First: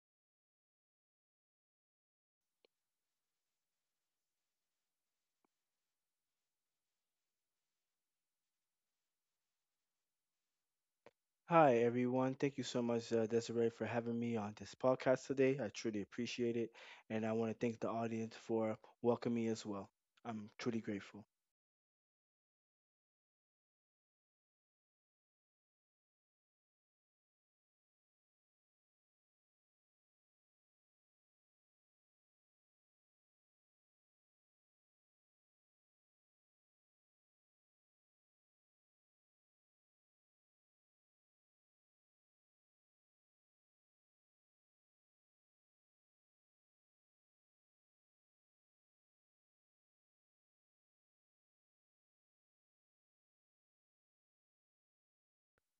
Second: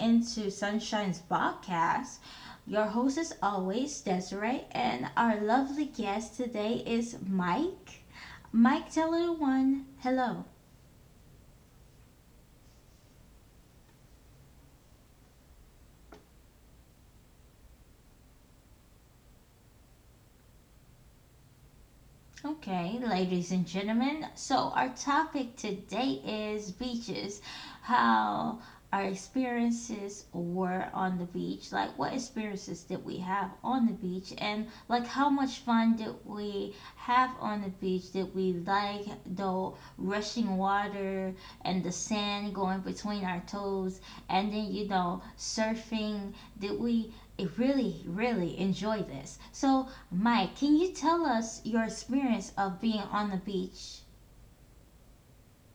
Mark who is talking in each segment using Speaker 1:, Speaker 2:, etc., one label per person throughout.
Speaker 1: into Sunshine's podcast. Your host is always Desiree, and our lovely guest today is Mike. Mike, tell everyone hello.
Speaker 2: Hi, everyone. Thank you so much, Desiree, for having me on this podcast today. I truly appreciate it. And I want to thank the audience for welcoming me as well. I'm truly grateful.
Speaker 1: Okay, ladies and gentlemen. So, our topic today is beaches. How our experiences were on the beach. Like, what experiences did we have on the beach? And, like, how much fun did we have on the beach? Did we like the rushing water and the sand going between our toes? And then, surfing? Did we really, really enjoy this? So, Mike, can you tell us your experience of being on the beach?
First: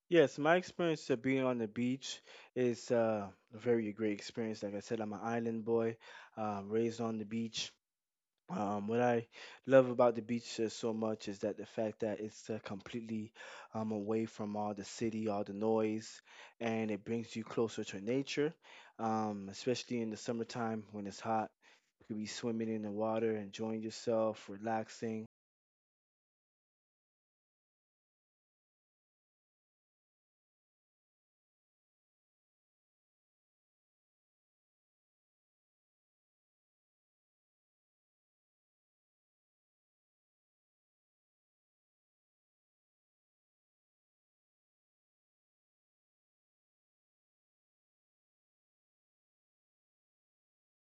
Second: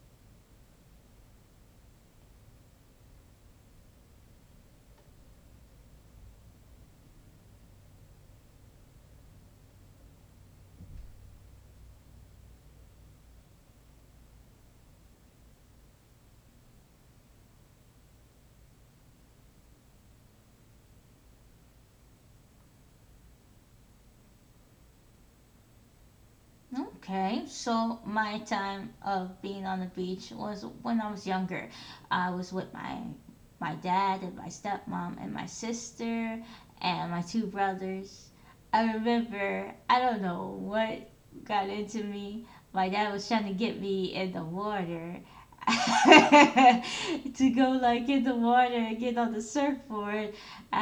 Speaker 2: Yes, my experience of being on the beach is a very great experience. Like I said, I'm an island boy, raised on the beach. What I love about the beach so much is that the fact that it's completely away from all the city, all the noise, and it brings you closer to nature, especially in the summertime when it's hot. You could be swimming in the water, enjoying yourself, relaxing.
Speaker 1: Okay, so my time of being on the beach was when I was younger. I was with my dad and my stepmom and my sister and my two brothers. I remember I don't know what got into me. My dad was trying to get me in the water to go like in the water and get on the surfboard. Um,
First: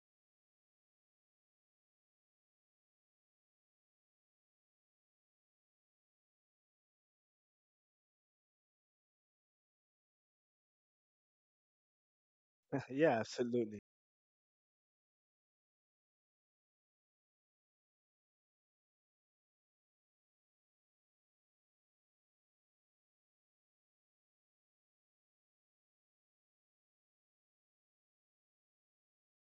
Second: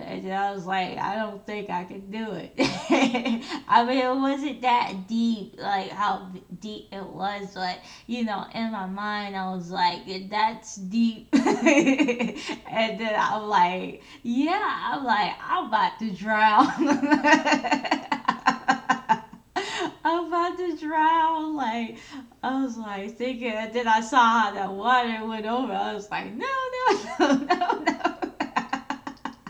Speaker 1: and then I was like, I don't think I can do it. I mean, it wasn't that deep, like how deep it was, but in my mind, I was like, that's deep. And then
Speaker 2: Yeah,
Speaker 1: I'm
Speaker 2: absolutely.
Speaker 1: like, yeah, I'm about to drown. I'm about to drown. Like, I was like thinking, and then I saw how that water went over. I was like, no, no, no, no, no.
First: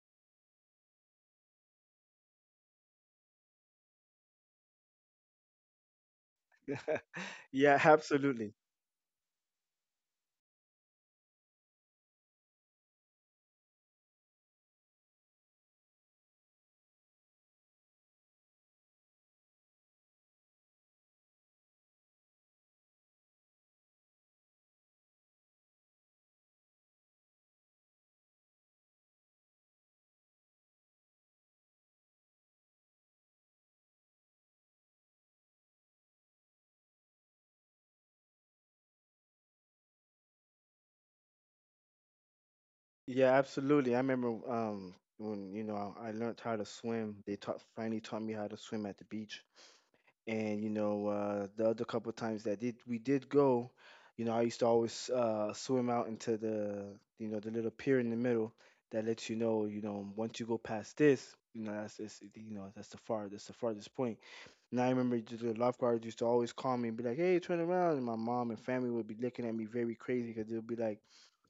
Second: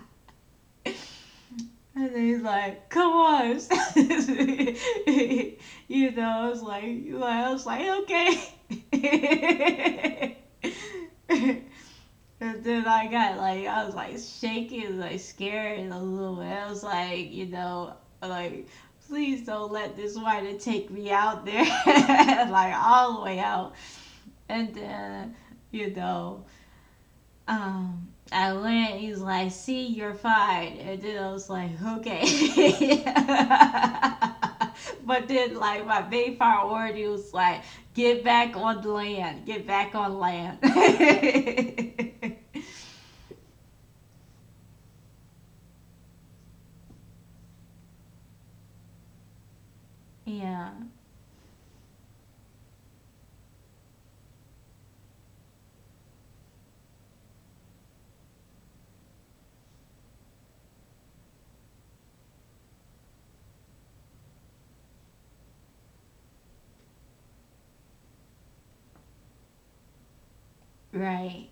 Speaker 1: And then he's like, come on. you I was like,
Speaker 2: Yeah,
Speaker 1: okay.
Speaker 2: absolutely.
Speaker 1: And then I got like, I was like shaking, like scared a little bit. I was like, like, please don't let this rider take me out there, like all the way out. And then, you know, I went, he was like, see, you're fine." And then I was like, okay. But then, like, my main priority was like, get back on land, get back on land.
Speaker 2: Yeah, absolutely. I remember when I learned how to swim. They taught finally taught me how to swim at the beach, and
Speaker 1: Yeah,
Speaker 2: the other couple of times that did go. I used to always swim out into the, the little pier in the middle that lets you know, once you go past this, you know that's it's, you know that's the far- that's the farthest point. And I remember the lifeguards used to always call me and be like, "Hey, turn around," and my mom and family would be looking at me very crazy because they'll be like,
Speaker 1: right.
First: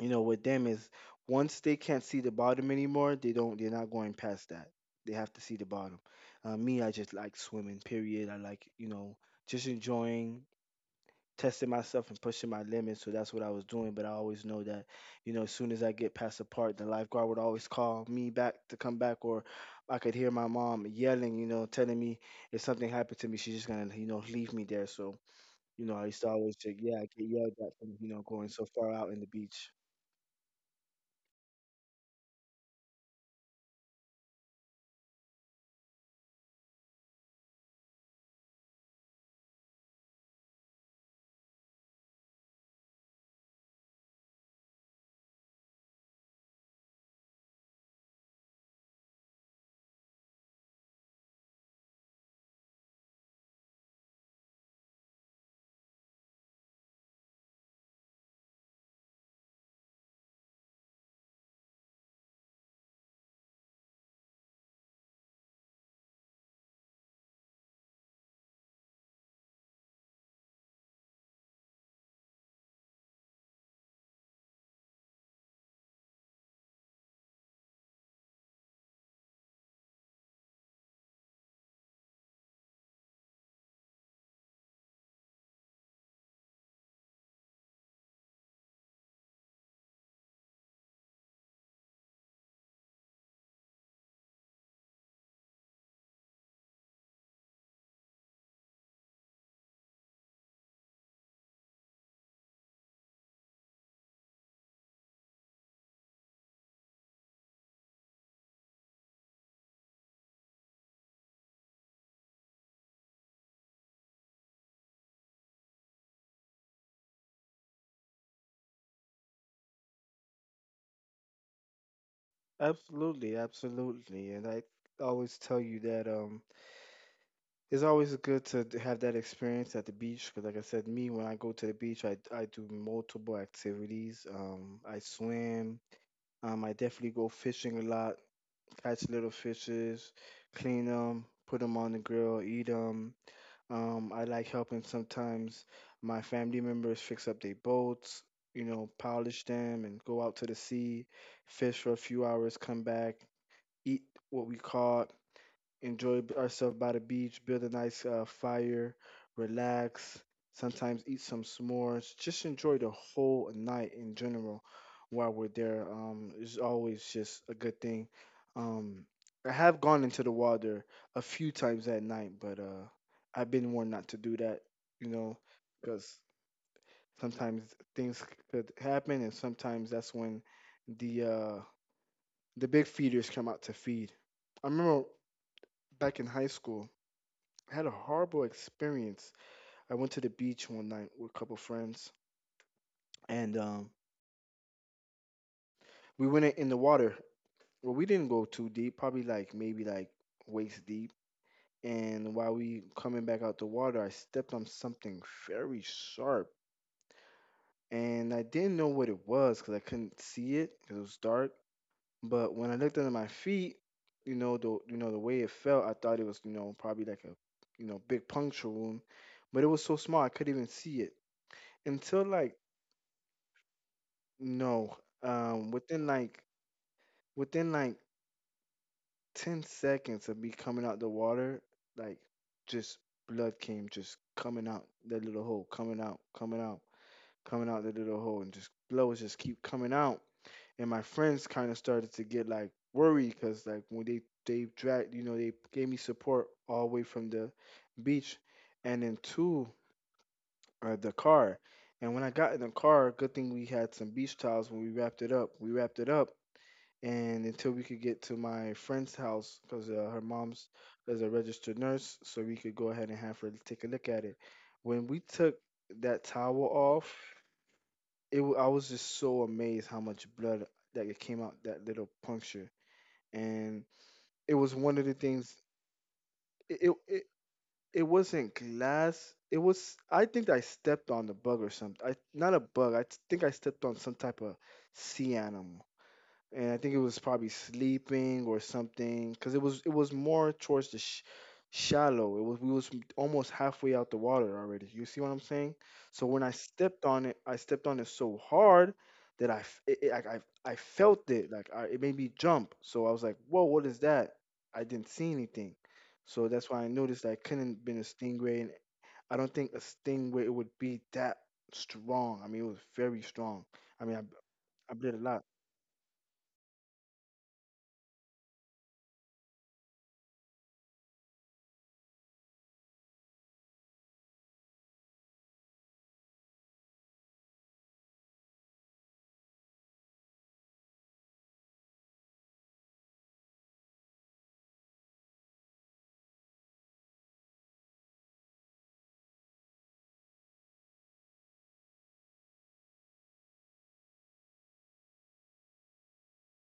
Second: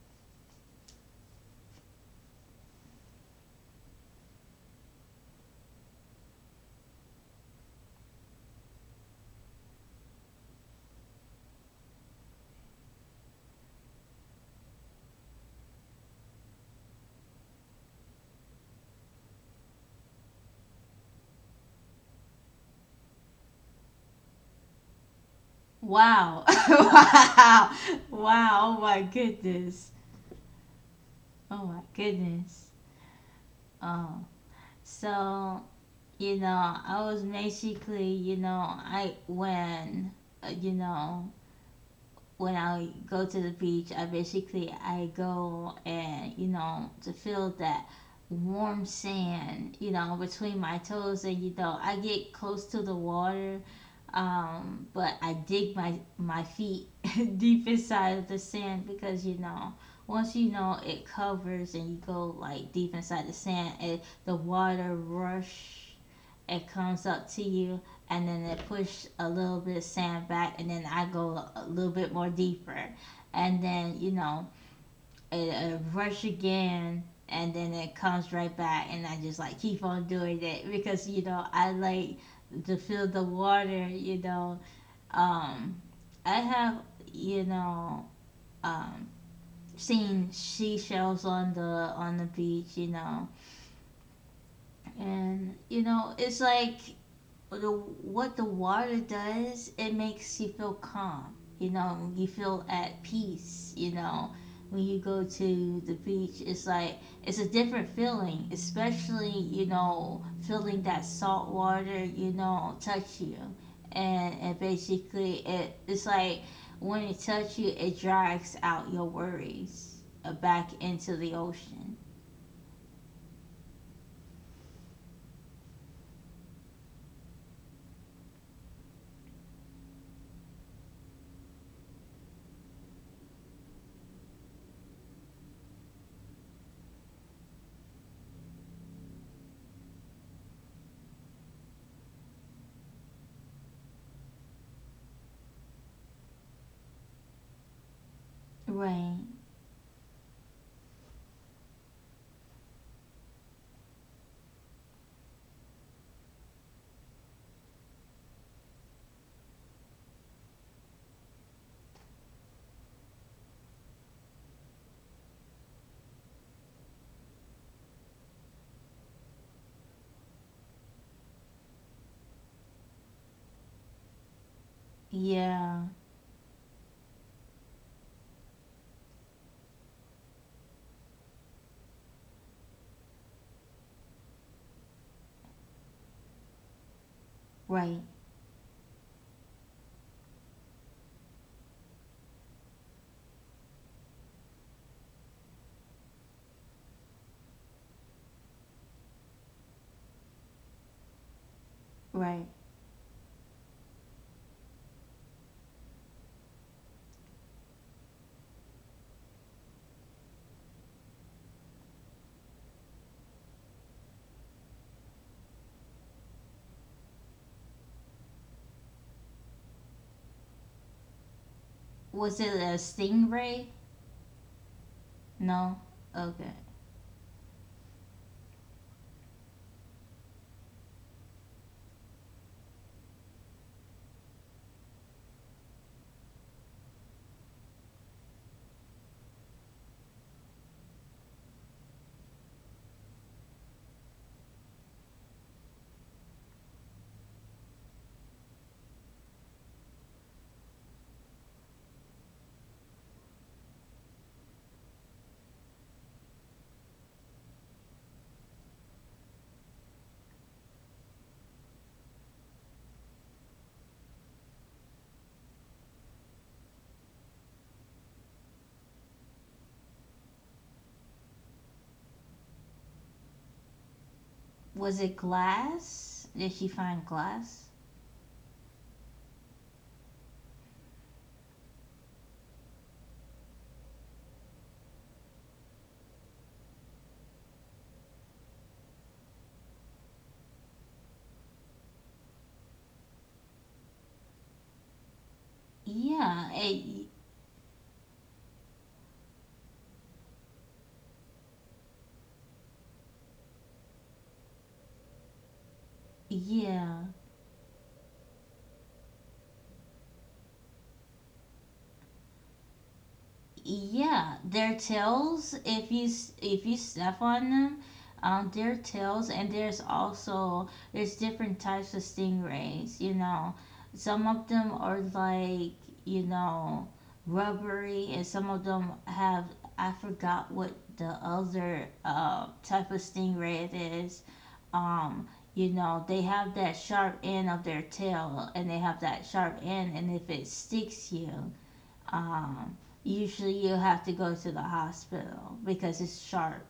Speaker 2: with them is, once they can't see the bottom anymore, they don't, they're not going past that. They have to see the bottom. Me, I just like swimming. Period. I like, just enjoying, testing myself and pushing my limits. So that's what I was doing. But I always know that, as soon as I get past the part, the lifeguard would always call me back to come back, or I could hear my mom yelling, you know, telling me if something happened to me, she's just gonna, leave me there. So, you know, I used to
Speaker 1: Wow.
Speaker 2: always say, yeah, I get yelled
Speaker 1: Wow.
Speaker 2: at from, going
Speaker 1: Wow.
Speaker 2: so
Speaker 1: Oh
Speaker 2: far
Speaker 1: my
Speaker 2: out in the beach.
Speaker 1: goodness. Oh my goodness. Oh, so, you know, I was basically, when, uh, you know, when I go to the beach, I basically I go and to feel that warm sand, between my toes, and I get close to the water, but I dig my feet deep inside of the sand because once it covers and you go like deep inside the sand, and the water rush it comes up to you and then it push a little bit of sand back and then I go a little bit more deeper and then it rush again and then it comes right back and I just like keep on doing it because I like to feel the water. Um I have, you know um seen seashells on the beach, and it's like what the water does, it makes you feel calm. You know, you feel at peace. You know, when you go to the beach, it's like it's a different feeling, especially feeling that salt water. You know, touch you, and basically it's like when it touch you, it drags out your worries back into the ocean.
Speaker 2: Absolutely, absolutely. And I always tell you that it's always good to have that experience at the beach because, like I said, me, when I go to the beach, I do multiple activities. I swim, I definitely go fishing a lot, catch little fishes, clean them, put them on the grill, eat them. Um, I like helping sometimes my family members fix up their boats, you know,
Speaker 1: Right.
Speaker 2: polish them and go out to the sea, fish for a few hours, come back, eat what we caught, enjoy ourselves by the beach, build a nice fire, relax, sometimes eat some s'mores, just enjoy the whole night in general while we're there. It's always just a good thing. Um, I have gone into the water a few times at night, but I've been warned not to do that, you know,
Speaker 1: Yeah.
Speaker 2: because sometimes things c- could happen, and sometimes that's when the uh, the big feeders come out to feed. I remember back in high school, I had a
Speaker 1: Right.
Speaker 2: horrible experience. I went to the beach one night with a couple friends, and we went in the water. Well, we didn't go too deep, probably like maybe like waist deep. And
Speaker 1: Right.
Speaker 2: while we coming back out the water, I stepped on something very sharp, and I didn't know what it was because I couldn't see it because it was dark. But when I looked under my feet, you know the way it felt, I thought it was, probably like a, big puncture wound, but it was so small I couldn't even see it. Until
Speaker 1: Was it
Speaker 2: like,
Speaker 1: a stingray?
Speaker 2: no,
Speaker 1: No?
Speaker 2: within like,
Speaker 1: Okay.
Speaker 2: within like 10 seconds of me coming out the water, like, just blood came just coming out that little hole, coming out, coming out, coming out that little hole, and just blood was just keep coming out. And my friends kind of started to get like worried because, like, when they dragged, you know, they gave me support all the way from the beach, and then to the car. And when I got in the car, good thing we had some beach towels when we wrapped it up. We wrapped it up, and until we could get to my friend's house because her mom's is a registered nurse, so we could go ahead and have her take a look at it. When we took that towel off, I was just so amazed how much blood that it came out that little puncture, and it was
Speaker 1: Was
Speaker 2: one of
Speaker 1: it
Speaker 2: the things.
Speaker 1: glass? Did he
Speaker 2: It it
Speaker 1: find
Speaker 2: it,
Speaker 1: glass?
Speaker 2: it wasn't glass. It was, I think I stepped on the bug or something. I Not a bug. I think I stepped on some type of sea animal, and I think it was probably sleeping or something because it was more towards the shallow. It was, we was almost halfway out the water already. You see what I'm saying? So when
Speaker 1: Yeah.
Speaker 2: I stepped on it, I stepped on it so hard that I felt it. Like, it made me jump. So I was like, whoa, what is that? I didn't see anything. So that's why I
Speaker 1: Yeah.
Speaker 2: noticed that I couldn't have been a stingray, and I don't think a stingray it would be that strong. I mean, it was very strong. I mean, I
Speaker 1: Yeah. Their
Speaker 2: I bled a lot.
Speaker 1: tails, if you if you step on them, their tails, and there's also there's different types of stingrays. You know, some of them are like you know rubbery, and some of them have I forgot what the other type of stingray it is. um you know they have that sharp end of their tail and they have that sharp end, and if it sticks you, um usually you have to go to the hospital because it's sharp.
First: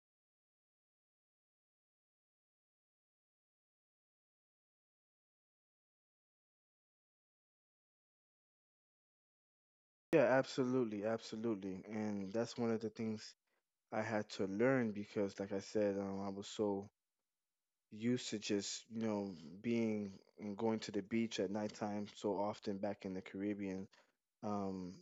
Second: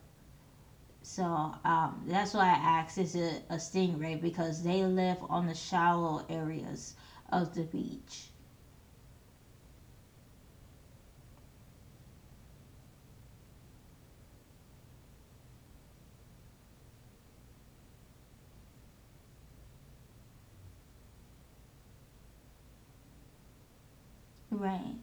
Speaker 1: So that's why I asked, is it a stingray, because they live on the shallow areas of the beach.
Speaker 2: Yeah, absolutely, absolutely. And that's one of the things I had to learn because, like I said, I was so used to just, you know, being and going to the beach at nighttime so often back in the Caribbean. Um,
Speaker 1: Right.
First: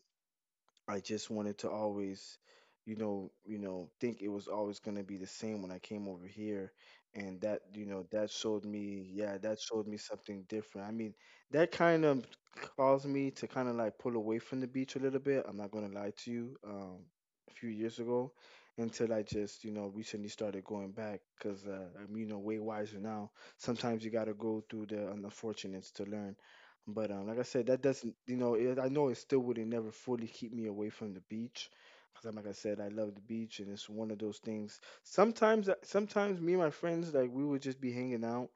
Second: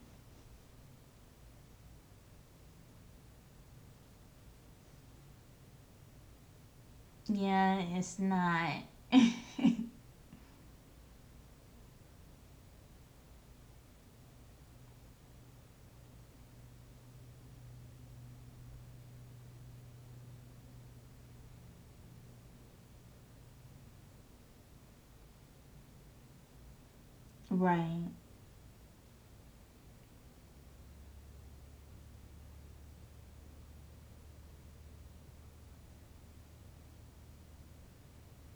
Speaker 2: I just wanted to always, you know, think it was always going to be the same when I came over here, and that,
Speaker 1: Yeah,
Speaker 2: you know,
Speaker 1: it's
Speaker 2: that showed
Speaker 1: not
Speaker 2: me, yeah, that showed me something different. I mean, that kind of caused me to kind of like pull away from the beach a little bit. I'm not going to lie to you. A few years ago, until I just, you know, recently started going back because I'm, you know, way wiser now. Sometimes you got to go through the unfortunates to learn. But like I said, that
Speaker 1: Right.
Speaker 2: doesn't, you know, it, I know it still wouldn't never fully keep me away from the beach, because, like I said, I love the beach, and it's one of those things. Sometimes, sometimes me and my friends, like, we would just be hanging out,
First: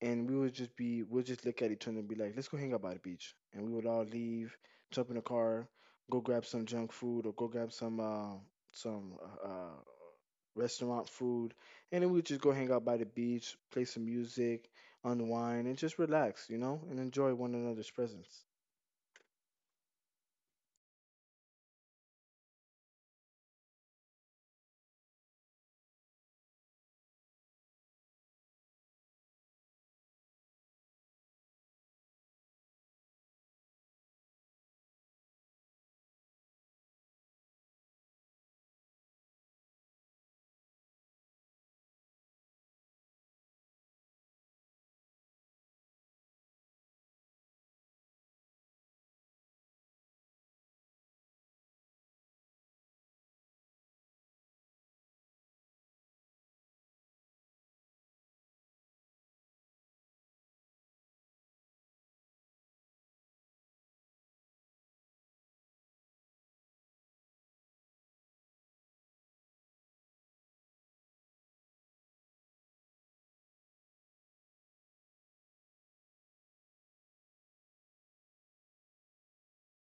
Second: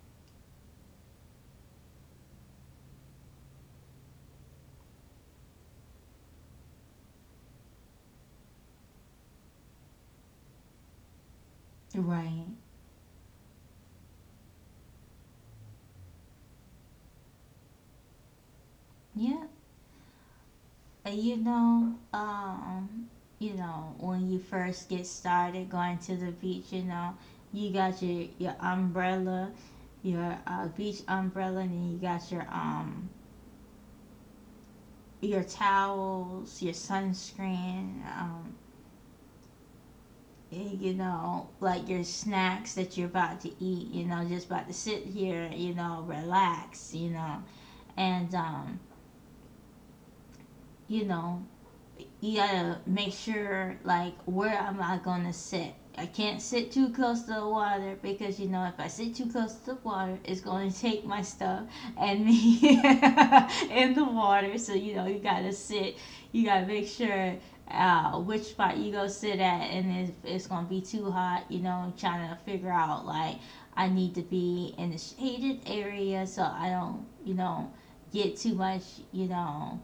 Speaker 2: and we'll just look at each other and be like, let's go hang out by the beach, and we would all leave, jump in the car, go grab some junk food or go grab some some uh, uh, restaurant food, and then we would just go
Speaker 1: Right.
Speaker 2: hang out by the beach, play some music, unwind, and just relax, you know, and enjoy one another's presence.
Speaker 1: Yeah. You know, when you first get started going to the beach, you got your umbrella, your beach umbrella, and then you got your towels, your sunscreen, you know, like your snacks that you're about to eat. You know, just about to sit here, relax, and you know, you gotta make sure like, where am I gonna sit? I can't sit too close to the water because if I sit too close to the water, it's gonna take my stuff and me in the water. So you gotta sit. You gotta make sure which spot you go sit at, and if it's gonna be too hot, you know, trying to figure out like, I need to be in a shaded area so I don't get too much you know.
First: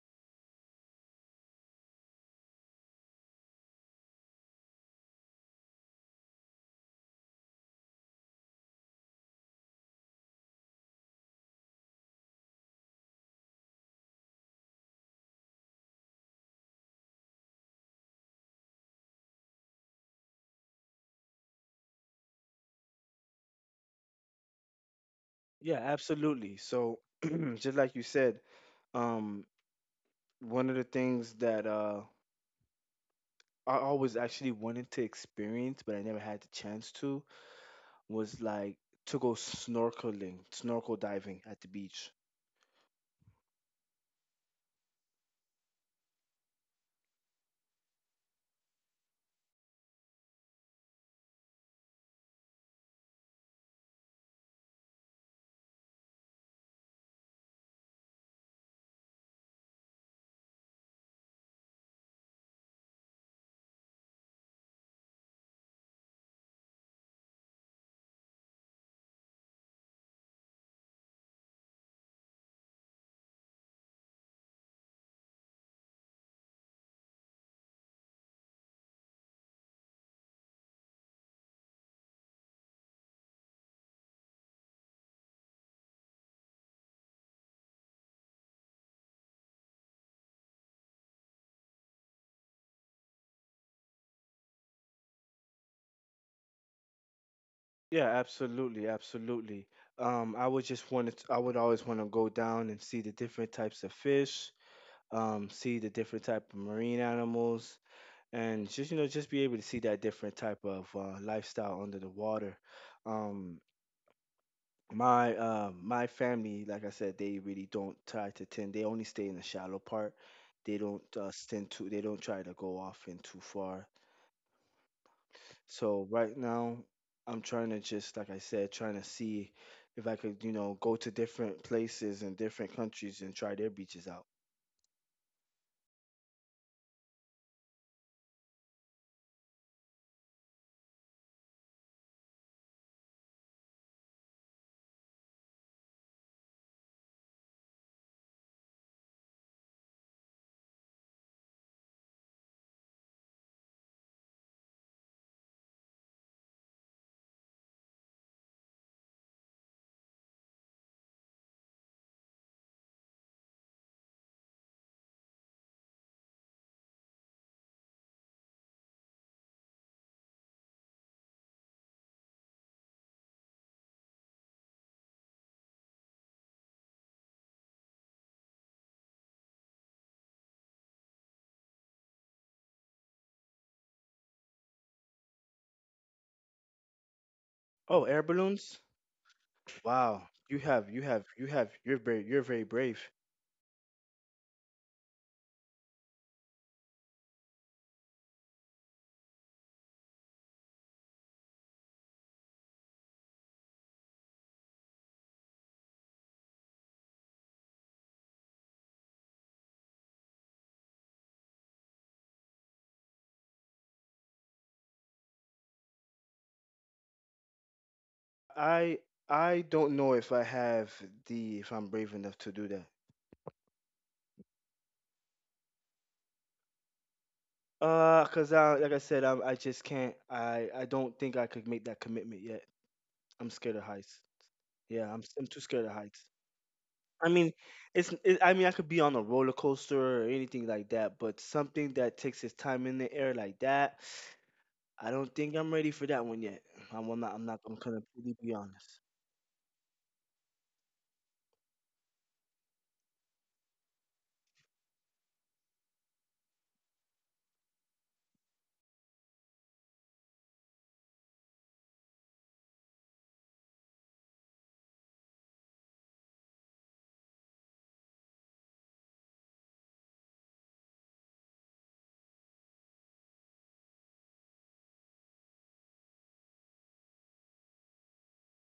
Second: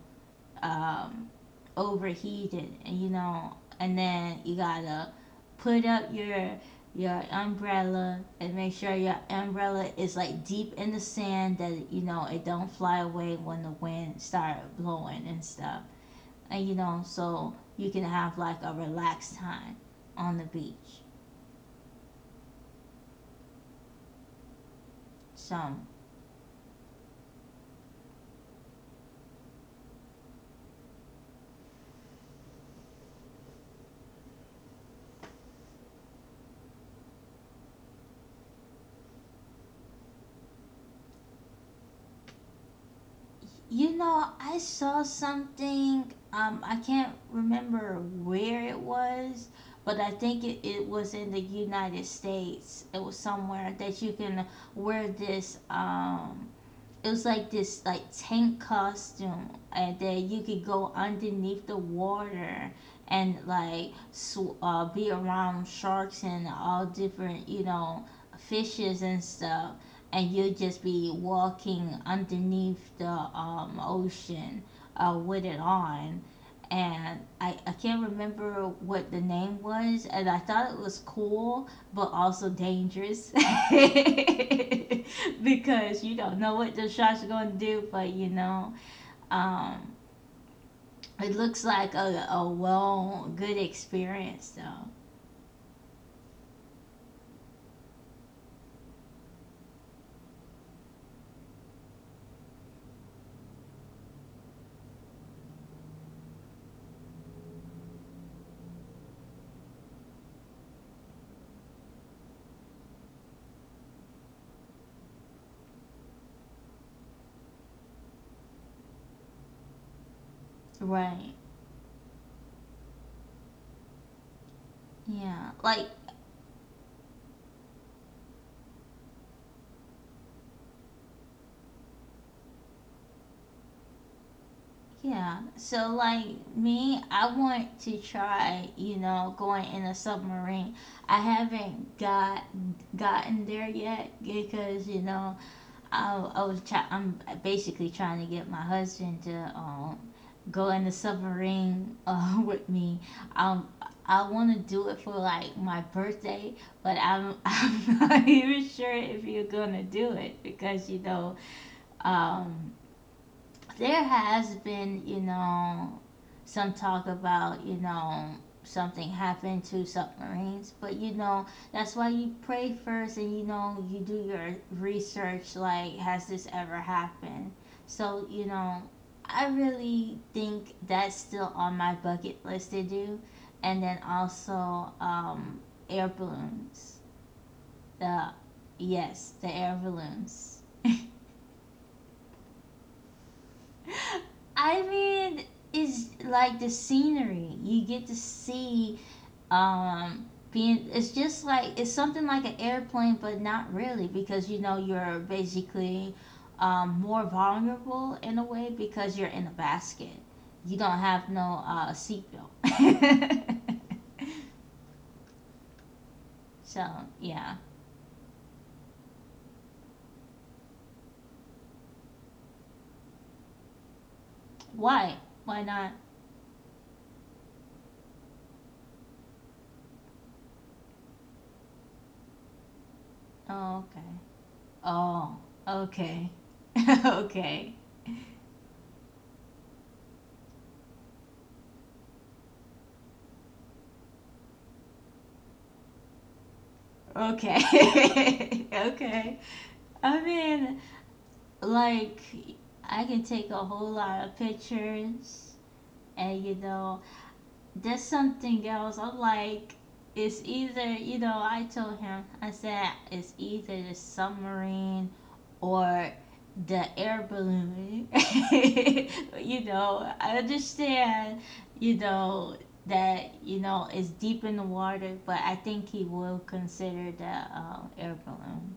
Speaker 1: Um, overheated, and and then you gotta put up your umbrella and make sure your umbrella is like deep in the sand that it don't fly away when the wind start blowing and stuff, and so you can have like a relaxed time on the beach.
Speaker 2: Yeah,
Speaker 1: So
Speaker 2: absolutely. So, just like you said, um, one of the things that I always actually wanted to experience, but I never had the chance to, was like to go snorkeling, snorkel diving at the beach.
Speaker 1: you know, I saw something. I can't remember where it was, but I think it was in the United States. It was somewhere that you can wear this it was like this like tank costume, and then you could go underneath the water and like be around sharks and all different fishes and stuff, and you'll just be walking underneath the ocean with it on. And I can't remember what the name was, and I thought it was cool but also dangerous. Because you don't know what the shot's going to do, but you know, um, it looks like a well, good experience though.
Speaker 2: Yeah, absolutely, absolutely. I would just want to, I would always want to go down and see the different types of fish, see the different type of marine animals, and just, just be able to see that different type of lifestyle under the water. um my family, like I said, they really don't try to tend, they only stay in the shallow part. They don't
Speaker 1: Right.
Speaker 2: tend to, they don't try to go off in too far.
Speaker 1: Yeah. Like,
Speaker 2: So right now, I'm trying to just, like I said, trying to see if I could, you know, go to different places and different countries and try their beaches out.
Speaker 1: yeah. So, like, me, I want to try, you know, going in a submarine. I haven't got gotten there yet because, you know, I'm basically trying to get my husband to, go in the submarine with me. Um, I want to do it for like my birthday, but I'm I'm not even sure if you're gonna do it because um there has been, you know, some talk about, something happened to submarines, but you know, that's why you pray first, and you do your research like, has this ever happened? So, I really think that's still on my bucket list to do. And then also, air balloons.
Speaker 2: Oh, air
Speaker 1: The,
Speaker 2: balloons.
Speaker 1: yes, the air
Speaker 2: Wow. you
Speaker 1: balloons.
Speaker 2: have you have you have you're very, brave.
Speaker 1: I mean, it's like the scenery. You get to see um being it's just like it's something like an airplane, but not really because you're basically more vulnerable in a way because you're in a basket. You don't have no seatbelt. So, yeah.
Speaker 2: I I don't know if I have the, if I'm brave enough to do that.
Speaker 1: Why? Why not?
Speaker 2: Cause I, like I said, I'm I just can't. I don't think I could make that commitment yet. I'm scared
Speaker 1: Oh,
Speaker 2: of
Speaker 1: okay.
Speaker 2: heights. Yeah, I'm
Speaker 1: Oh,
Speaker 2: I'm too scared of heights.
Speaker 1: okay.
Speaker 2: I mean,
Speaker 1: Okay.
Speaker 2: I mean, I could be on a roller coaster or anything like that, but something that takes its time in the air like that, I don't think I'm ready for that one yet. I'm not. I'm gonna be
Speaker 1: Okay.
Speaker 2: honest.
Speaker 1: Okay. I mean, like, I can take a whole lot of pictures, and you know, that's something else. I'm like, it's either, you know, I told him, I said, it's either the submarine or the air balloon. You know, I understand, you know, that, you know, it's deep in the water, but I think he will consider the air balloon.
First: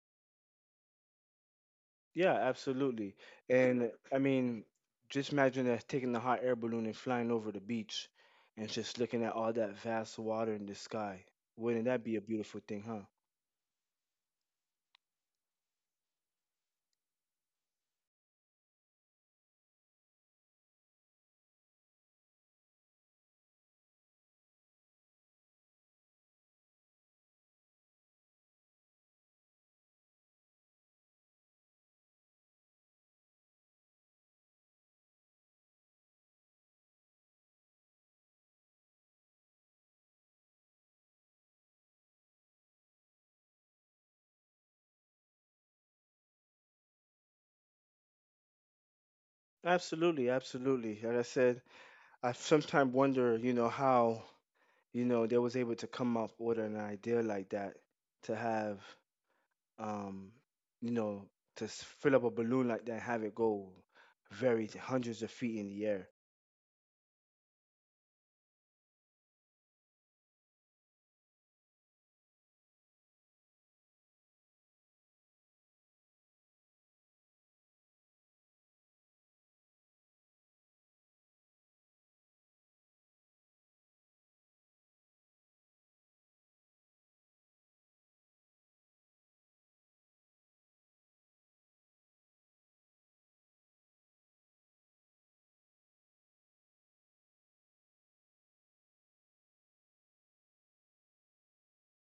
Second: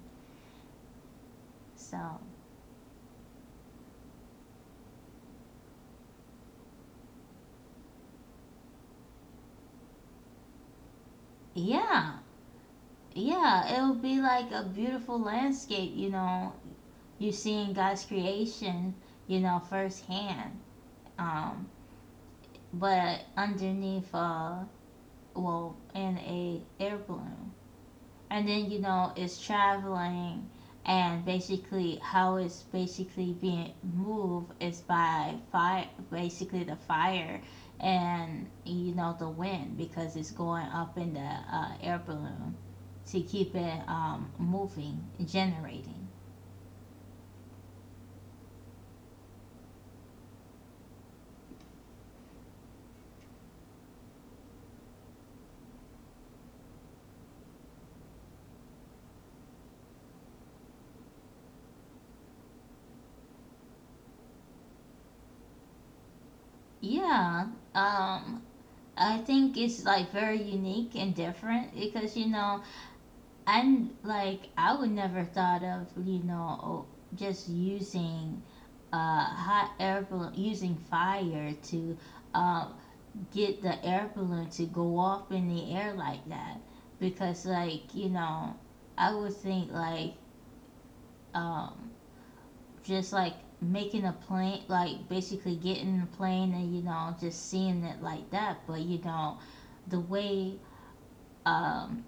Speaker 1: So,
Speaker 2: Yeah, absolutely. And I mean, just imagine that, taking a hot air balloon and flying over the beach and just looking at all that vast water in the sky. Wouldn't that be
Speaker 1: yeah.
Speaker 2: a beautiful thing, huh?
Speaker 1: Yeah, it'll be like a beautiful landscape, you know. You're seeing God's creation, you know, firsthand. Um, but underneath, well, in a air balloon, and then it's traveling, and basically how it's basically being moved is by fire, basically the fire, and the wind, because it's going up in the air balloon to keep it moving, generating.
Speaker 2: Absolutely, absolutely. Like I said, I sometimes wonder, you know, how, you know, they was able to come up with an idea like that to have, um, you know, fill up a balloon like that and have it go very 100s of feet in the air.
Speaker 1: Yeah. um I think it's like very unique and different because and like I would never thought of just using hot air balloon, using fire to um, get the air balloon to go off in the air like that, because like I would think like um, just like making a plane, like basically getting a plane, and just seeing it like that. But the way um,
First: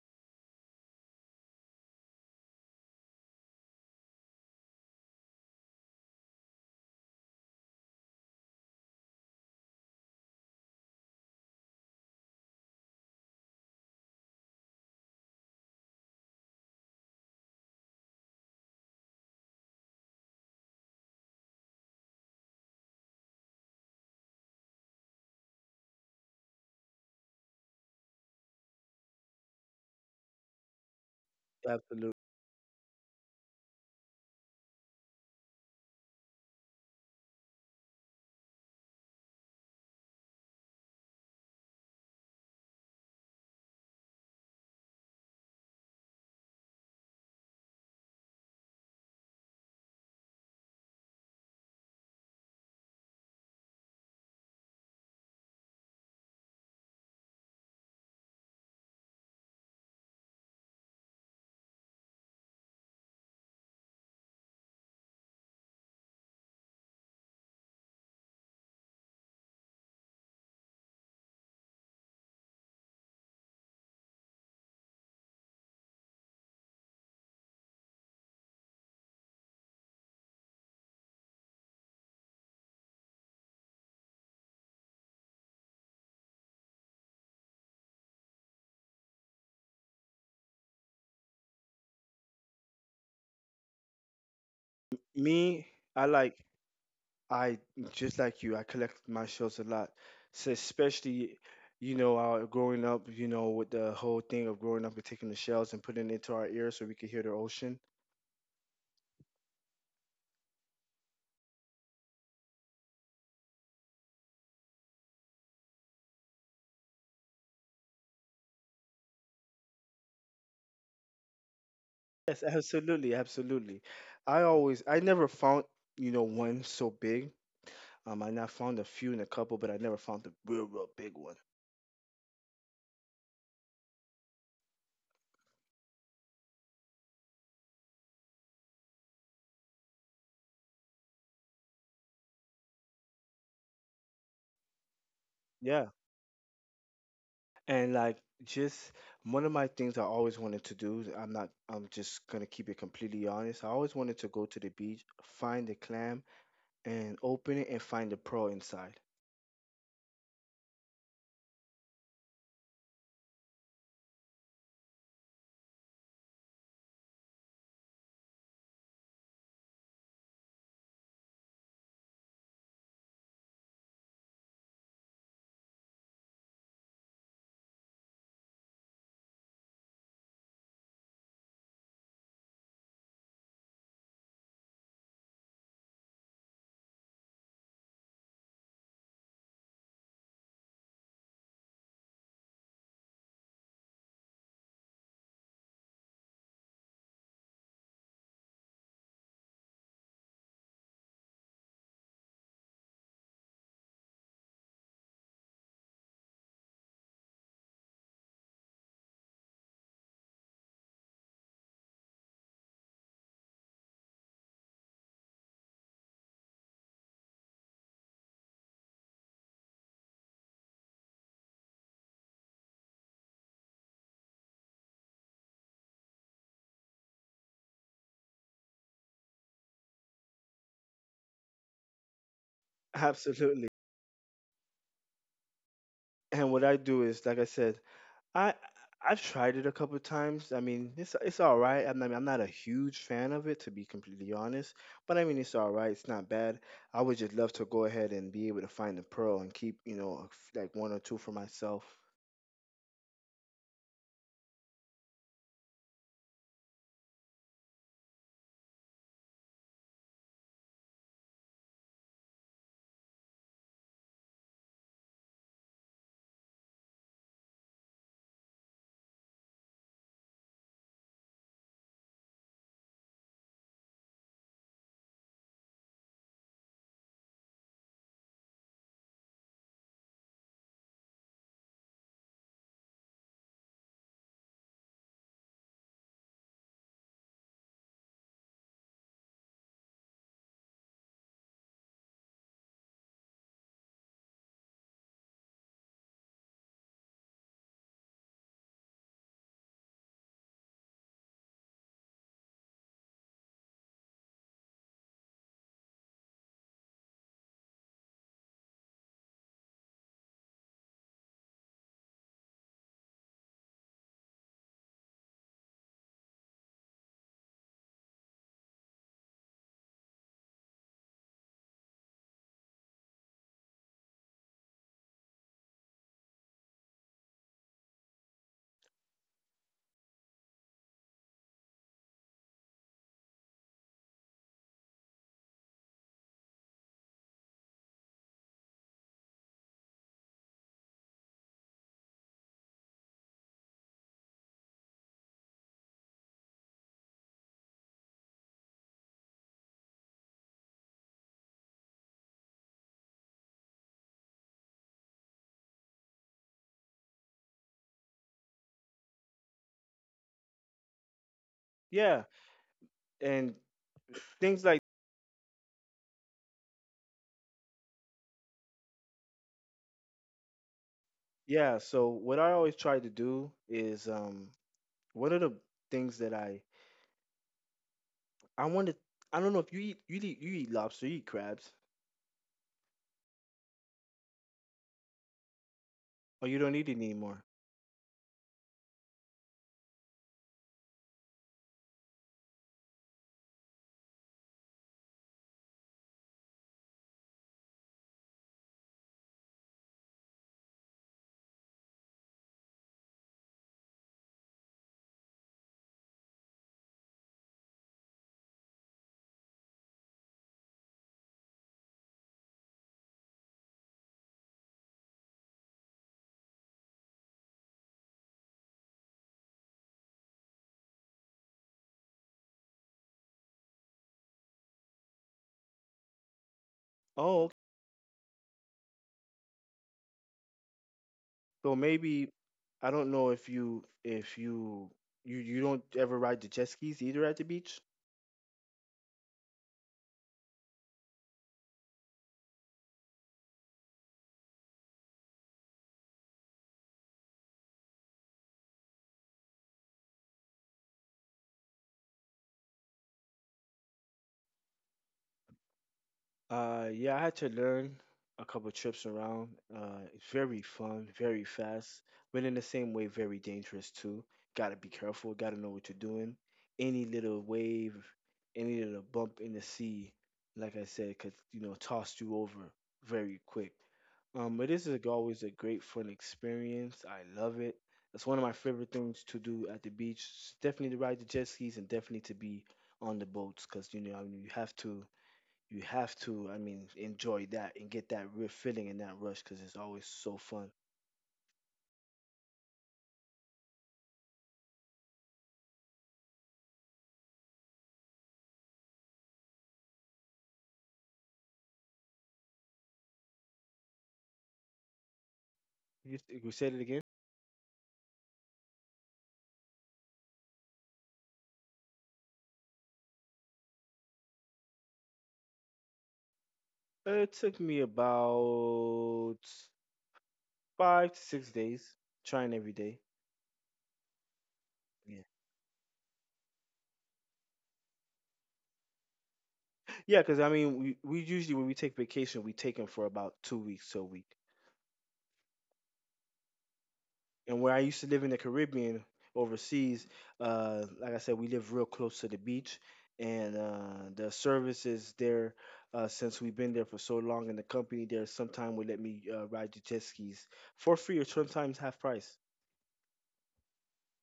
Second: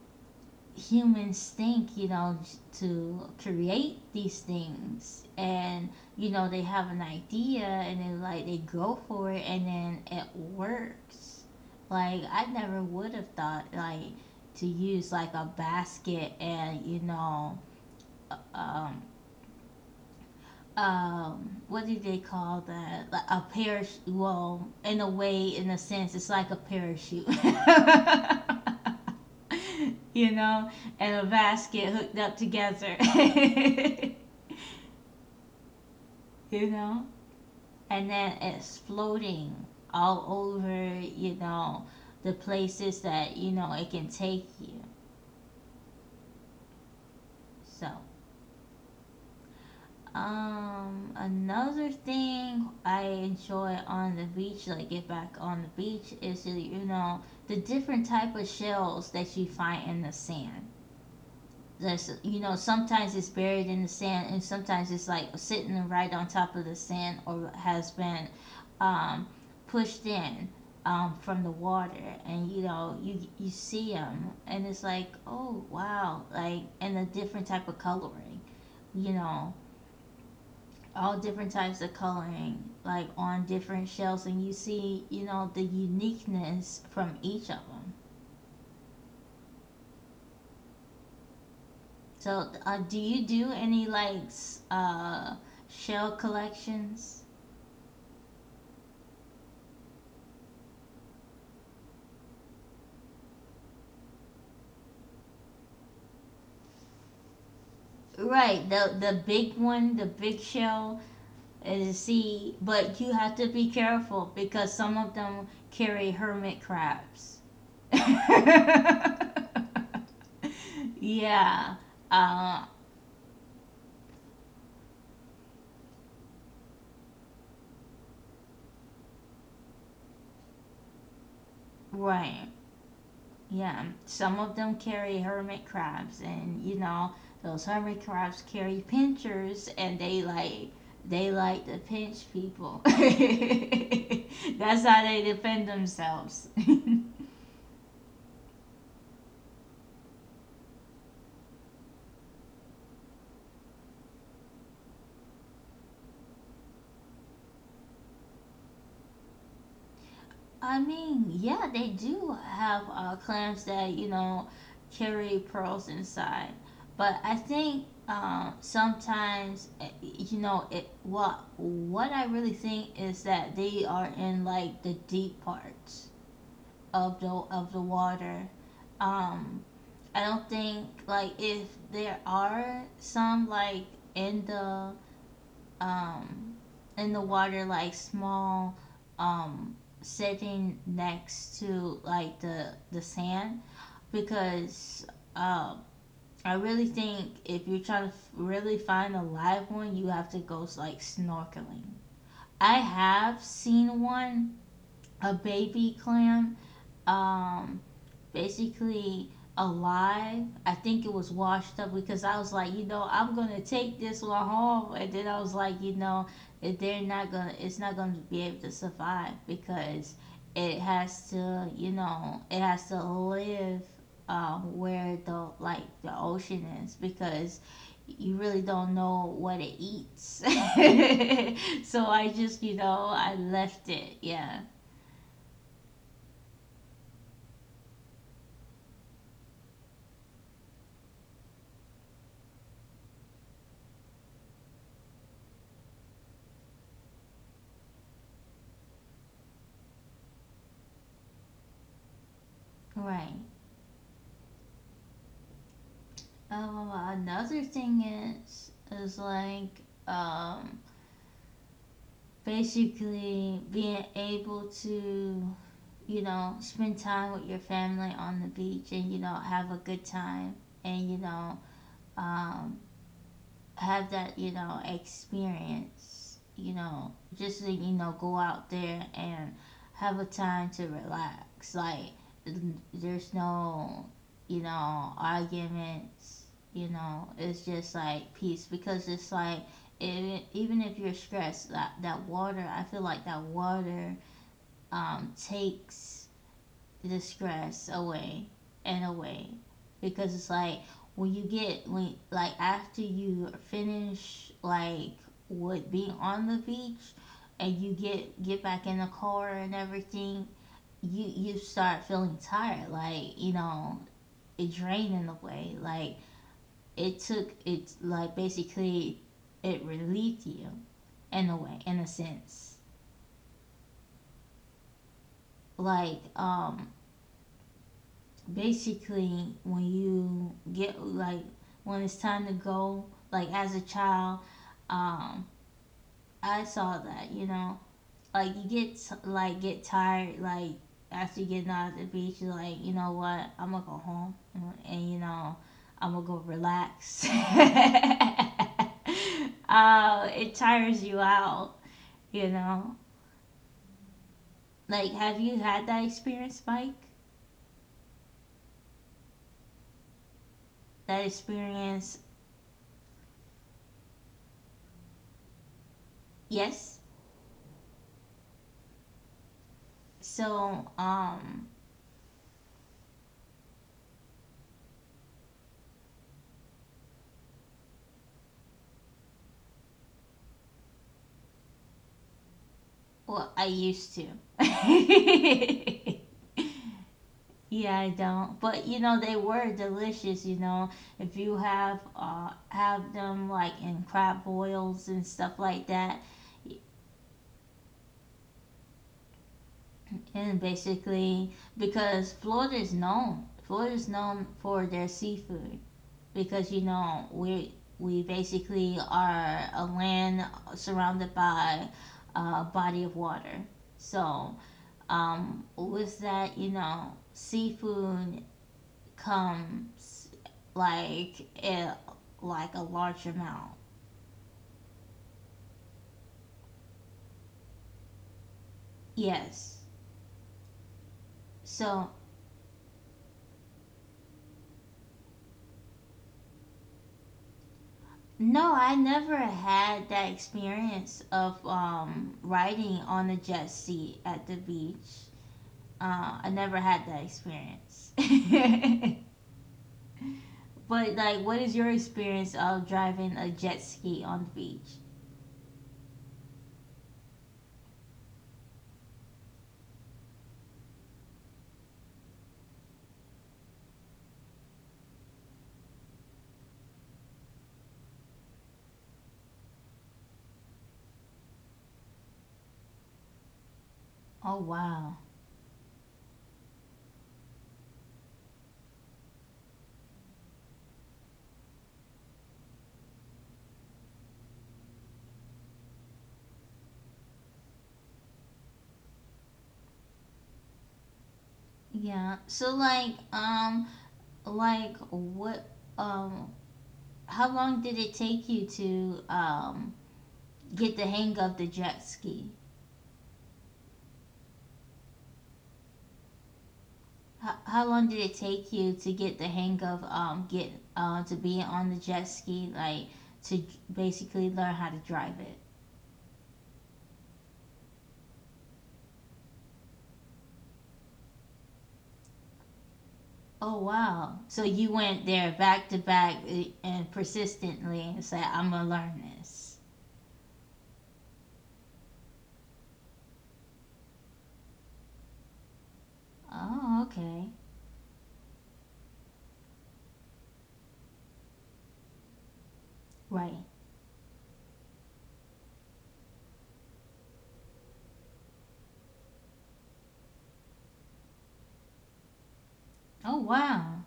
Speaker 1: humans think, you know, to create these things. And, you know, they have an idea, and then, like, they go for it and then it works. Like, I never would have thought, like, to use, like, a basket and, you know, um, what do they call that, like a parachute? Well, in a way, in a sense, it's like a parachute you know, and a basket
Speaker 2: Absolutely.
Speaker 1: hooked up together. You know, and then it's floating all over, you know, the places that, you know, it can take you, so another thing I enjoy on the beach, like get back on the beach, is you know, the different type of shells that you find in the sand. That's, you know, sometimes it's buried in the sand, and sometimes it's like sitting right on top of the sand or has been um, pushed in from the water, and you know, you see them, and it's like, oh wow, like, and a different type of coloring, you know, all different types of coloring like on different shells, and you see, you know, the uniqueness from each of them. So do you do any like uh
Speaker 2: Me, I
Speaker 1: shell
Speaker 2: like.
Speaker 1: collections?
Speaker 2: I just like you. I collected my shells a lot, so especially, you know, growing up. You know, with the whole thing of growing up and taking the shells and putting it into our ears so we could hear the ocean.
Speaker 1: Right, the big one, the big shell is, see, but you have to be careful because some of them carry hermit crabs. Yeah.
Speaker 2: Yes,
Speaker 1: uh
Speaker 2: absolutely, absolutely. I never found, you know, one so big. I not found a few and a couple, but I never found the real, real big one.
Speaker 1: right. Yeah, some of them carry hermit crabs, and you know those hermit crabs carry pinchers, and they like to pinch people. That's how they defend
Speaker 2: Yeah,
Speaker 1: themselves.
Speaker 2: and like just one of my things I always wanted to do. I'm not. I'm just gonna keep it completely honest. I always wanted to go to the beach, find a clam and open it and find the pearl inside.
Speaker 1: I mean, yeah, they do have clams that you know carry pearls inside, but I think sometimes you know it. What I really think is that they are in like the deep parts of the water. Um, I don't think like if there are some like in the um in the water, like small, um sitting next to like the sand, because um I really think if you're trying to really find a live one, you have to go like snorkeling. I have seen one, a baby clam, um, basically alive. I think it was washed up because I was like, you know, I'm gonna take this one home, and then I was like, you know, if they're not gonna, it's not gonna be able to survive because it has to, you know, it has to live where the like the ocean is, because you really don't know what it eats. So I just, you know, I
Speaker 2: Absolutely.
Speaker 1: left it. Yeah,
Speaker 2: And what I do is, like I said, I I've tried it a couple of times. I mean, it's all right. I'm not a huge fan of it to be completely honest, but I mean, it's all right. It's not bad. I would just love to go ahead and be able to find the pearl and keep, you know, like 1 or 2 for myself.
Speaker 1: right. Another thing is like basically being able to, you know, spend time with your family on the beach, and you know, have a good time, and you know, um have that, you know, experience, you know, just to, you know, go out there and have a time to relax. Like, there's no, you know, arguments, you know, it's just like peace because it's like, even if you're stressed, that, that water, I feel like that water takes the stress away and away, because it's like when you get, when like after you finish like with being on the beach and you get back in the car and everything, you start feeling tired, like you know, it drained in a way, like it took it, like basically it relieved you in a way, in a sense, like basically when you get like, when it's time to go, like as a child, um I saw that you know, like you get like get tired like after getting out of the beach, you're like, you know what, I'm gonna go home and you know, I'm gonna go relax. It tires you out, you know. Like, have you had that experience, Mike? That
Speaker 2: Yeah,
Speaker 1: experience.
Speaker 2: and things like
Speaker 1: Yes. So
Speaker 2: yeah. So what I always try to do is one of the things that I want to I don't know if you eat lobster, you eat crabs.
Speaker 1: well, I used to.
Speaker 2: Oh, you don't need it anymore.
Speaker 1: Yeah, I don't. But you know, they were delicious. You know, if you have them like in crab boils and stuff like that, and basically because Florida is known for their seafood, because you know we basically are a land surrounded by a body of water, so was that, you know, seafood comes like it, like a large amount.
Speaker 2: Oh, okay.
Speaker 1: Yes.
Speaker 2: So
Speaker 1: So
Speaker 2: maybe I don't know if you don't ever ride the jet skis either at the beach.
Speaker 1: no, I never had that experience of riding on a jet ski at the beach. I never had that experience. But like, what is your experience of driving a jet ski on the beach?
Speaker 2: Yeah, I had to learn a couple trips around. It's very fun, very fast, but in the same way, very dangerous too. Gotta be careful. Gotta know what you're doing. Any little wave, any little bump in the sea, like I said, could you know toss you over very quick. But
Speaker 1: Oh
Speaker 2: this is like
Speaker 1: wow.
Speaker 2: always a great fun experience. I love it. It's one of my favorite things to do at the beach. It's definitely to ride the jet skis and definitely to be on the boats because you know I mean, I mean, enjoy that and get that real feeling and that rush because it's always so fun.
Speaker 1: Yeah. So like what um how long did it take you to get the hang of the jet ski?
Speaker 2: You said it again?
Speaker 1: How long did it take you to get the hang of get to be on the jet ski, like, to basically learn how to drive it?
Speaker 2: It took me about 5 to 6 days trying every day.
Speaker 1: Oh wow. So you
Speaker 2: Yeah.
Speaker 1: went there back to back, and persistently and said I'm going to learn this.
Speaker 2: Yeah, because I mean, we usually, when we take vacation, we take them for about 2 weeks to a week.
Speaker 1: Oh,
Speaker 2: And
Speaker 1: okay.
Speaker 2: where I used to live in the Caribbean overseas, like I said, we live real close to the beach, and
Speaker 1: Right.
Speaker 2: the services there. Since we've been there for so long in the company, there sometime would let me ride the jet skis for free or sometimes half price.
Speaker 1: Oh wow.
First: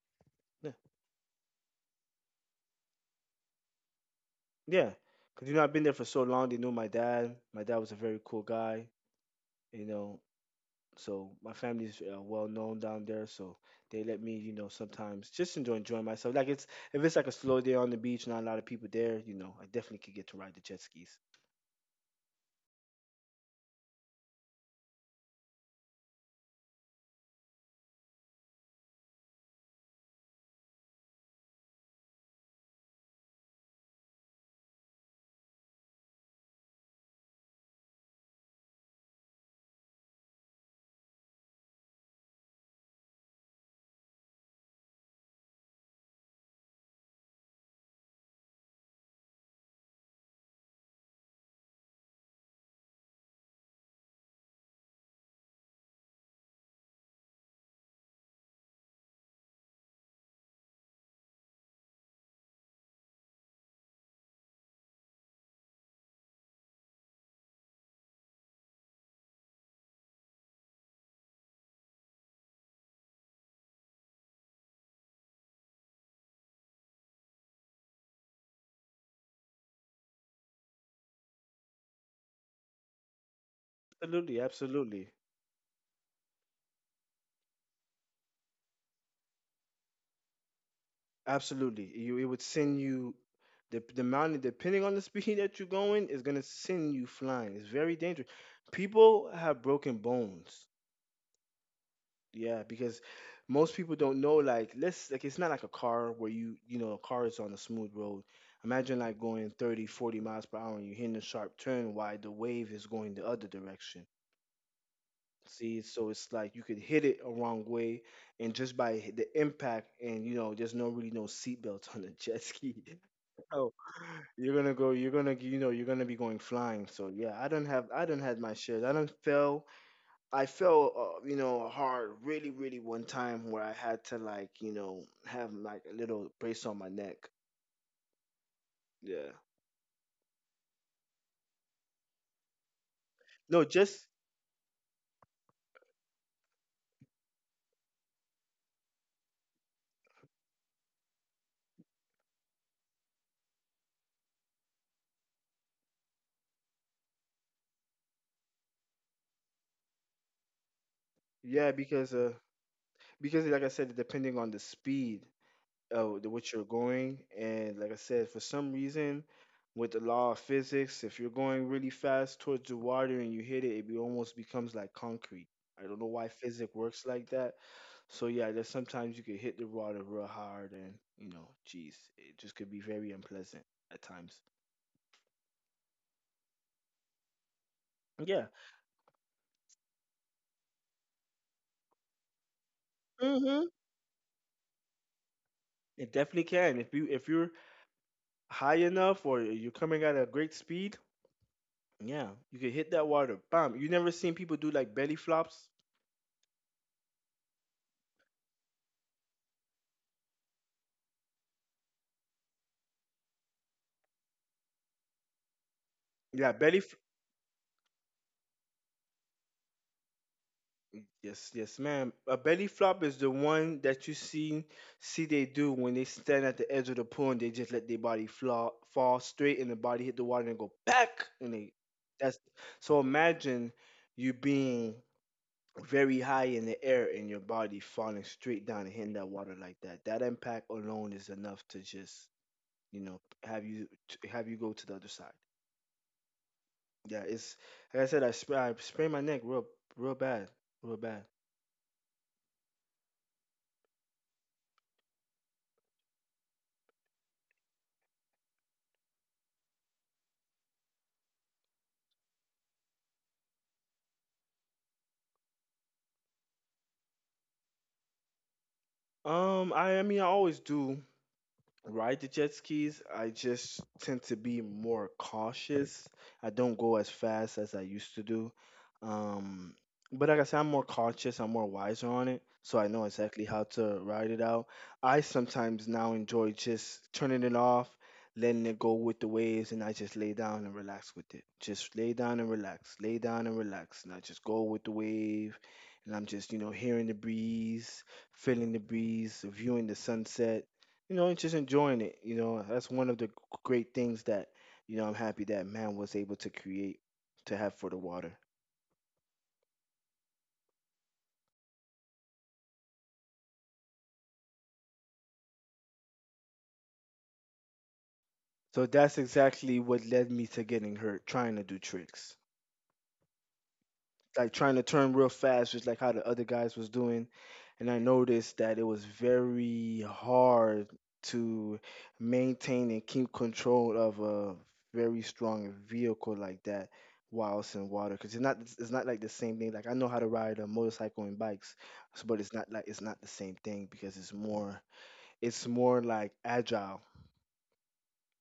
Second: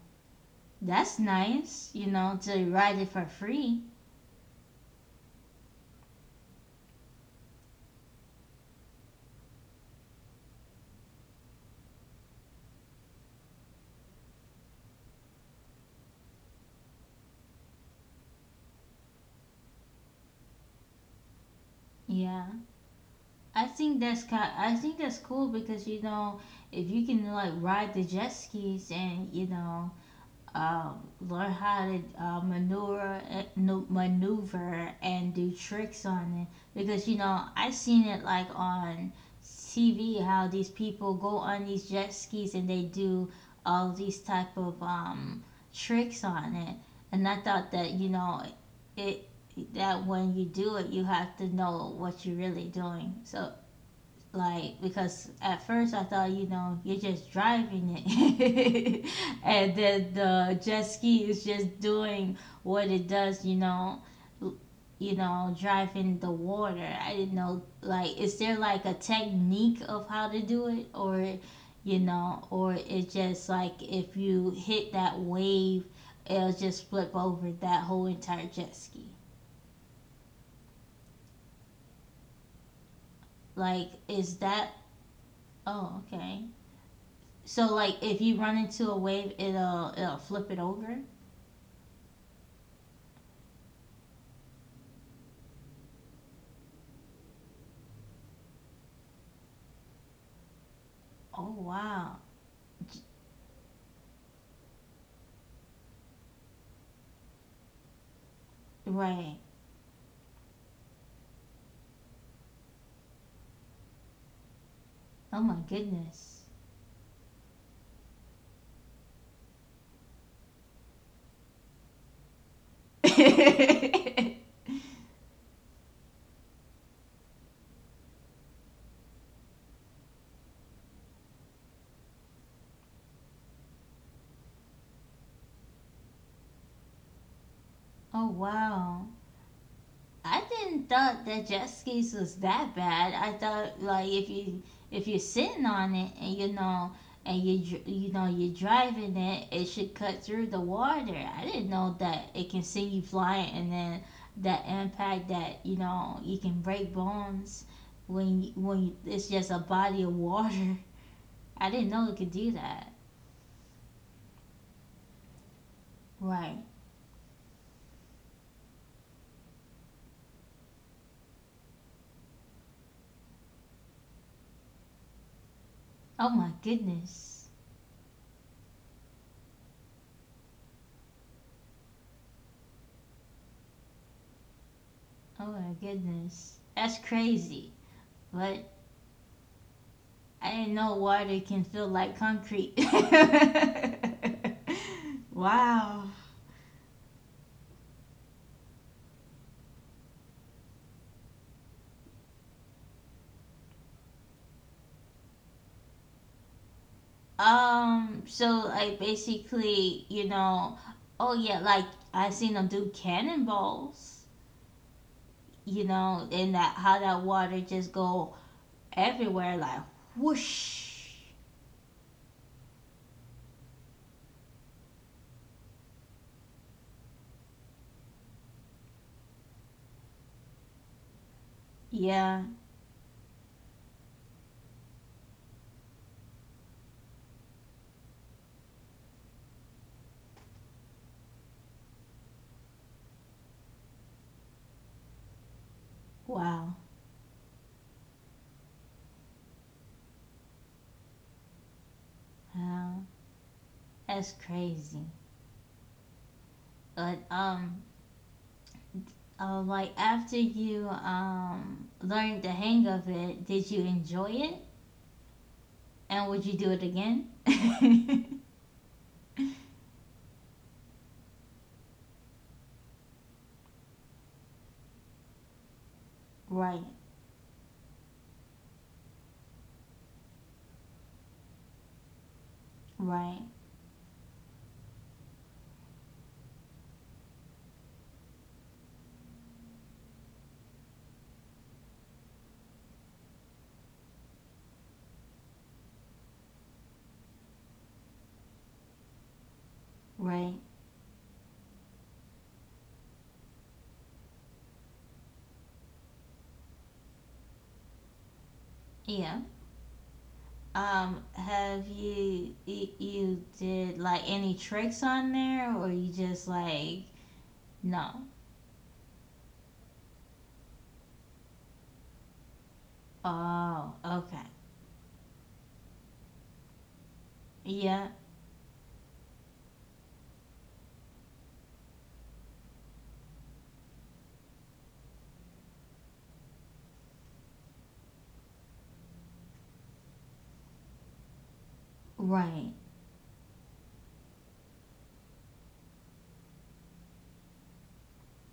Speaker 2: Yeah,
Speaker 1: That's nice, you know, to ride it for free.
Speaker 2: yeah, because you know I've been there for so long. They know my dad. My dad was a very cool guy. You know, so my family's well known down there, so they let me, you know, sometimes just enjoying myself. Like it's if it's like a slow day on the beach, not a lot of people there, you know, I definitely could get to ride the jet skis.
Speaker 1: Yeah. I think that's kind. I think that's cool because you know if you can like ride the jet skis, and you know, learn how to maneuver, maneuver and do tricks on it, because you know I seen it like on TV how these people go on these jet skis and they do all these type of tricks on it, and I thought that you know it, that when you do it you have to know what you're really doing, so like because at first I thought, you know, you're just driving it and then the jet ski is just doing what it does, you know, you know, driving the water. I didn't know, like, is there like a technique of how to do it, or you know, or it's just like if you hit that wave, it'll just flip over that whole entire jet ski. Like, is
Speaker 2: Absolutely,
Speaker 1: that,
Speaker 2: absolutely,
Speaker 1: oh okay. So like if you run into a wave, it'll it'll flip it over.
Speaker 2: absolutely. You it would send you the amount depending on the speed that you're going is gonna send you flying. It's very dangerous. People have broken bones.
Speaker 1: Oh wow!
Speaker 2: Yeah, because most people don't know like let's like it's not like a car where you know a car is on a smooth road. Imagine like
Speaker 1: Right.
Speaker 2: going 30, 40 miles per hour and you're hitting a sharp turn while the wave is going the other direction.
Speaker 1: Oh my
Speaker 2: See, so it's
Speaker 1: goodness.
Speaker 2: like you could hit it a wrong way and just by the impact and you know there's no really no seatbelts on a jet ski. Oh, you're gonna you know you're gonna be going flying. So yeah, I don't had my shares. I don't fell I felt, you know, hard really, really one time where I had to like, you know, have like a little brace on my neck.
Speaker 1: Oh wow.
Speaker 2: Yeah.
Speaker 1: I didn't thought that jet skis was that bad. I
Speaker 2: No,
Speaker 1: thought like
Speaker 2: just
Speaker 1: if you, if you're sitting on it, and you know, and you know, you're driving it, it should cut through the water. I didn't know that it can send you flying, and then that impact that, you know, you can break bones when you, it's just a body of water. I
Speaker 2: yeah,
Speaker 1: didn't know it could do that.
Speaker 2: because like I said, depending on the speed,
Speaker 1: Right.
Speaker 2: what you're going. And like I said, for some reason, with the law of physics, if you're going really fast towards the water and you hit it, almost becomes like concrete. I don't know
Speaker 1: Oh
Speaker 2: why
Speaker 1: my
Speaker 2: physics works like
Speaker 1: goodness.
Speaker 2: that. So yeah, there's sometimes you could hit the water real hard, and you know, geez, it just could be very unpleasant at times.
Speaker 1: Oh my goodness. That's crazy.
Speaker 2: Yeah.
Speaker 1: But I didn't know water can feel like concrete.
Speaker 2: Mm-hmm.
Speaker 1: Wow.
Speaker 2: It definitely can. If you if you're high enough or you're coming at a great speed, yeah, you could hit that water. Bam. You never seen people do like belly flops?
Speaker 1: So like basically, you know, oh yeah, like I seen them do cannonballs. You know, and
Speaker 2: Yeah,
Speaker 1: that
Speaker 2: belly.
Speaker 1: how that water just go everywhere like whoosh.
Speaker 2: Yes, yes, ma'am. A belly flop is the one that you see they do when they stand at the edge of the pool and they just let their body flop, fall straight and the body hit the water and go back and they
Speaker 1: Yeah.
Speaker 2: that's so imagine you being very high in the air and your body falling straight down and hitting that water like that. That impact alone is enough to just, you know, have you to have you go to the other side.
Speaker 1: Wow.
Speaker 2: Yeah, it's like I said, I sprained my neck real real bad, real bad.
Speaker 1: Wow. That's crazy. But like after you learned the hang of it, did you enjoy it? And would you do it again?
Speaker 2: I mean, I always do ride the jet skis, I just tend to be more cautious. I
Speaker 1: Right,
Speaker 2: don't go as fast as I used to do. Um, but like I said, I'm more cautious, I'm more wiser on it, so I know
Speaker 1: right,
Speaker 2: exactly how to ride it out. I sometimes now enjoy just turning it off, letting it go with the waves, and I just lay down and relax with it. Just lay down and relax, lay down and relax, and I just go with the wave, and I'm just, you know, hearing the breeze, feeling the breeze, viewing the
Speaker 1: right.
Speaker 2: sunset, you know, and just enjoying it. You know, that's one of the great things that, you know, I'm happy that man was able to create to have for the water.
Speaker 1: Yeah. Have you you did like any tricks on there, or you just like no?
Speaker 2: So that's exactly what led me to getting hurt trying to do tricks.
Speaker 1: Oh, okay.
Speaker 2: Like trying to turn real fast, just like how the other guys was doing. And
Speaker 1: Yeah.
Speaker 2: I noticed that it was very hard to maintain and keep control of a very strong vehicle like that whilst in water because it's not like the same thing like I know how to ride a motorcycle and bikes, but
Speaker 1: Right.
Speaker 2: it's not the same thing because it's more like agile,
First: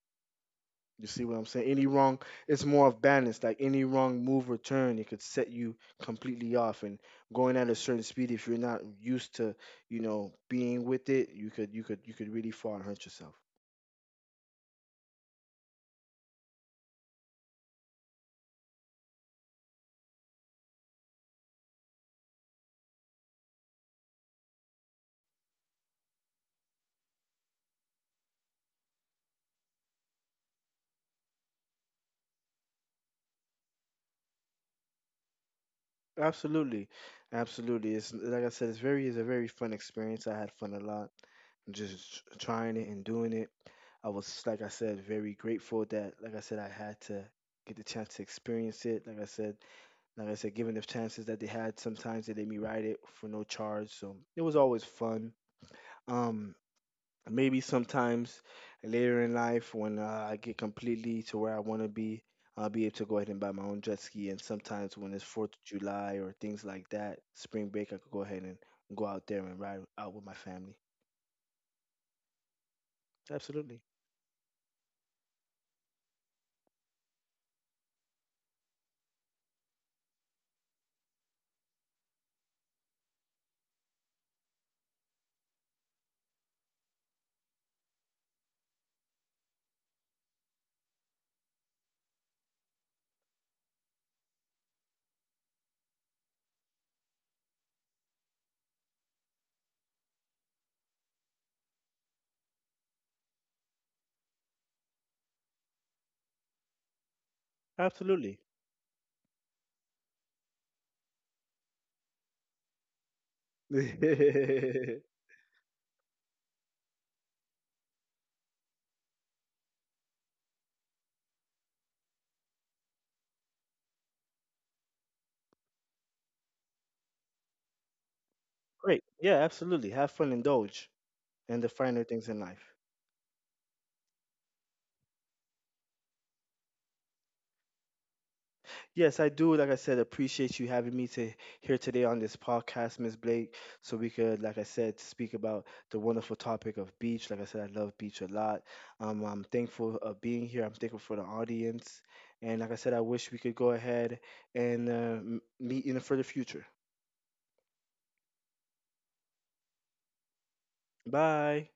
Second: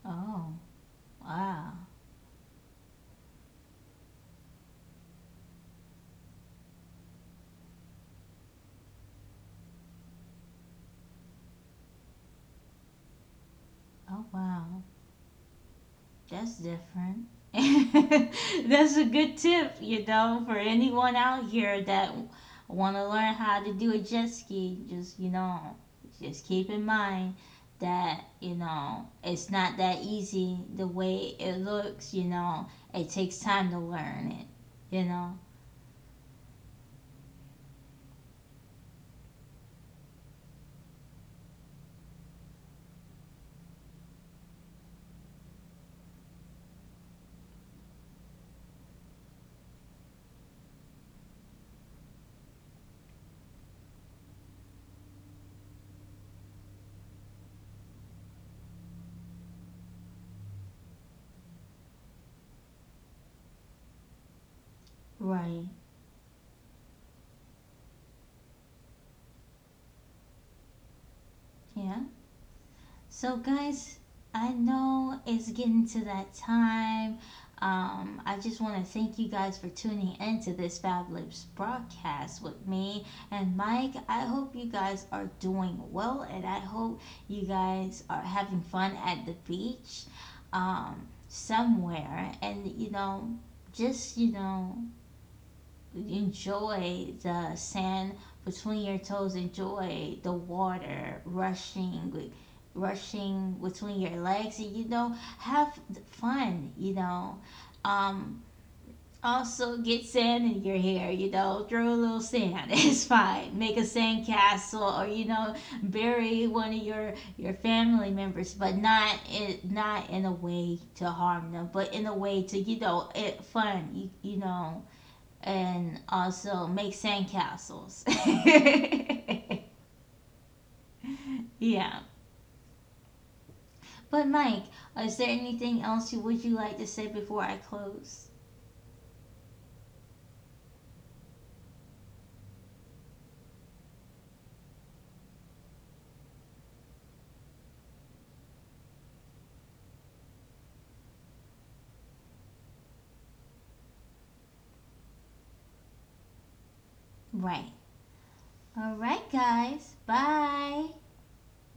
Speaker 1: Oh,
Speaker 2: you see what I'm saying?
Speaker 1: wow.
Speaker 2: Any wrong, it's more of balance. Like any wrong move or turn, it could set you completely off. And going at a certain speed, if you're not used to, you know, being with it, you could really fall and hurt yourself.
Speaker 1: Oh, wow. That's different. That's a good tip, you know, for anyone out here that want to learn how to do a jet ski. Just, you know, just keep in mind that, you know, it's not that easy the way it looks, you know. It takes time to learn it, you know.
Speaker 2: Absolutely, absolutely. It's like I said, it's very, it's a very fun experience. I had fun a lot, just trying it and doing it. I was, like I said, very grateful that, like I said, I had to get the chance to experience it. Like I said, given the chances that they had, sometimes they let me ride it for no charge. So it was always fun. Um, maybe sometimes later in life when I get completely to where I want to be, I'll be able to go ahead and buy my own jet ski. And sometimes when it's Fourth of
Speaker 1: Right.
Speaker 2: July or things like that, spring break, I could go ahead and go out there and ride out with my family.
Speaker 1: Yeah. So,
Speaker 2: Absolutely,
Speaker 1: guys, I know it's getting to that time. I just want to thank you guys for tuning into this Fab Lips broadcast with me and Mike. I hope you guys are doing well, and I hope you guys are having fun at the beach somewhere, and, you know, just, you know, enjoy the sand between your toes, enjoy the water rushing, like, rushing between your legs, and you know, have fun, you know.
Speaker 2: absolutely.
Speaker 1: um also get sand in your hair, you know, throw a little sand. It's fine, make a sand castle, or you know, bury one of your family members, but not in, not in a way to harm them, but in a way to, you know, it fun you, you know. And also make sandcastles.
Speaker 2: Great. Yeah, absolutely. Have fun, indulge, and the
Speaker 1: Yeah.
Speaker 2: finer things in life.
Speaker 1: But Mike, is there anything else you would you like to say before I close?
Speaker 2: Yes, I do. Like I said, appreciate you having me to here today on this podcast, Miss Blake, so we could, like I said, speak about the wonderful topic of beach. Like I said, I love beach a lot. I'm thankful of being here. I'm thankful for the audience, and like I said, I wish we could go ahead and meet in the further future.
Speaker 1: Right. All right, guys. Bye.
Speaker 2: Bye.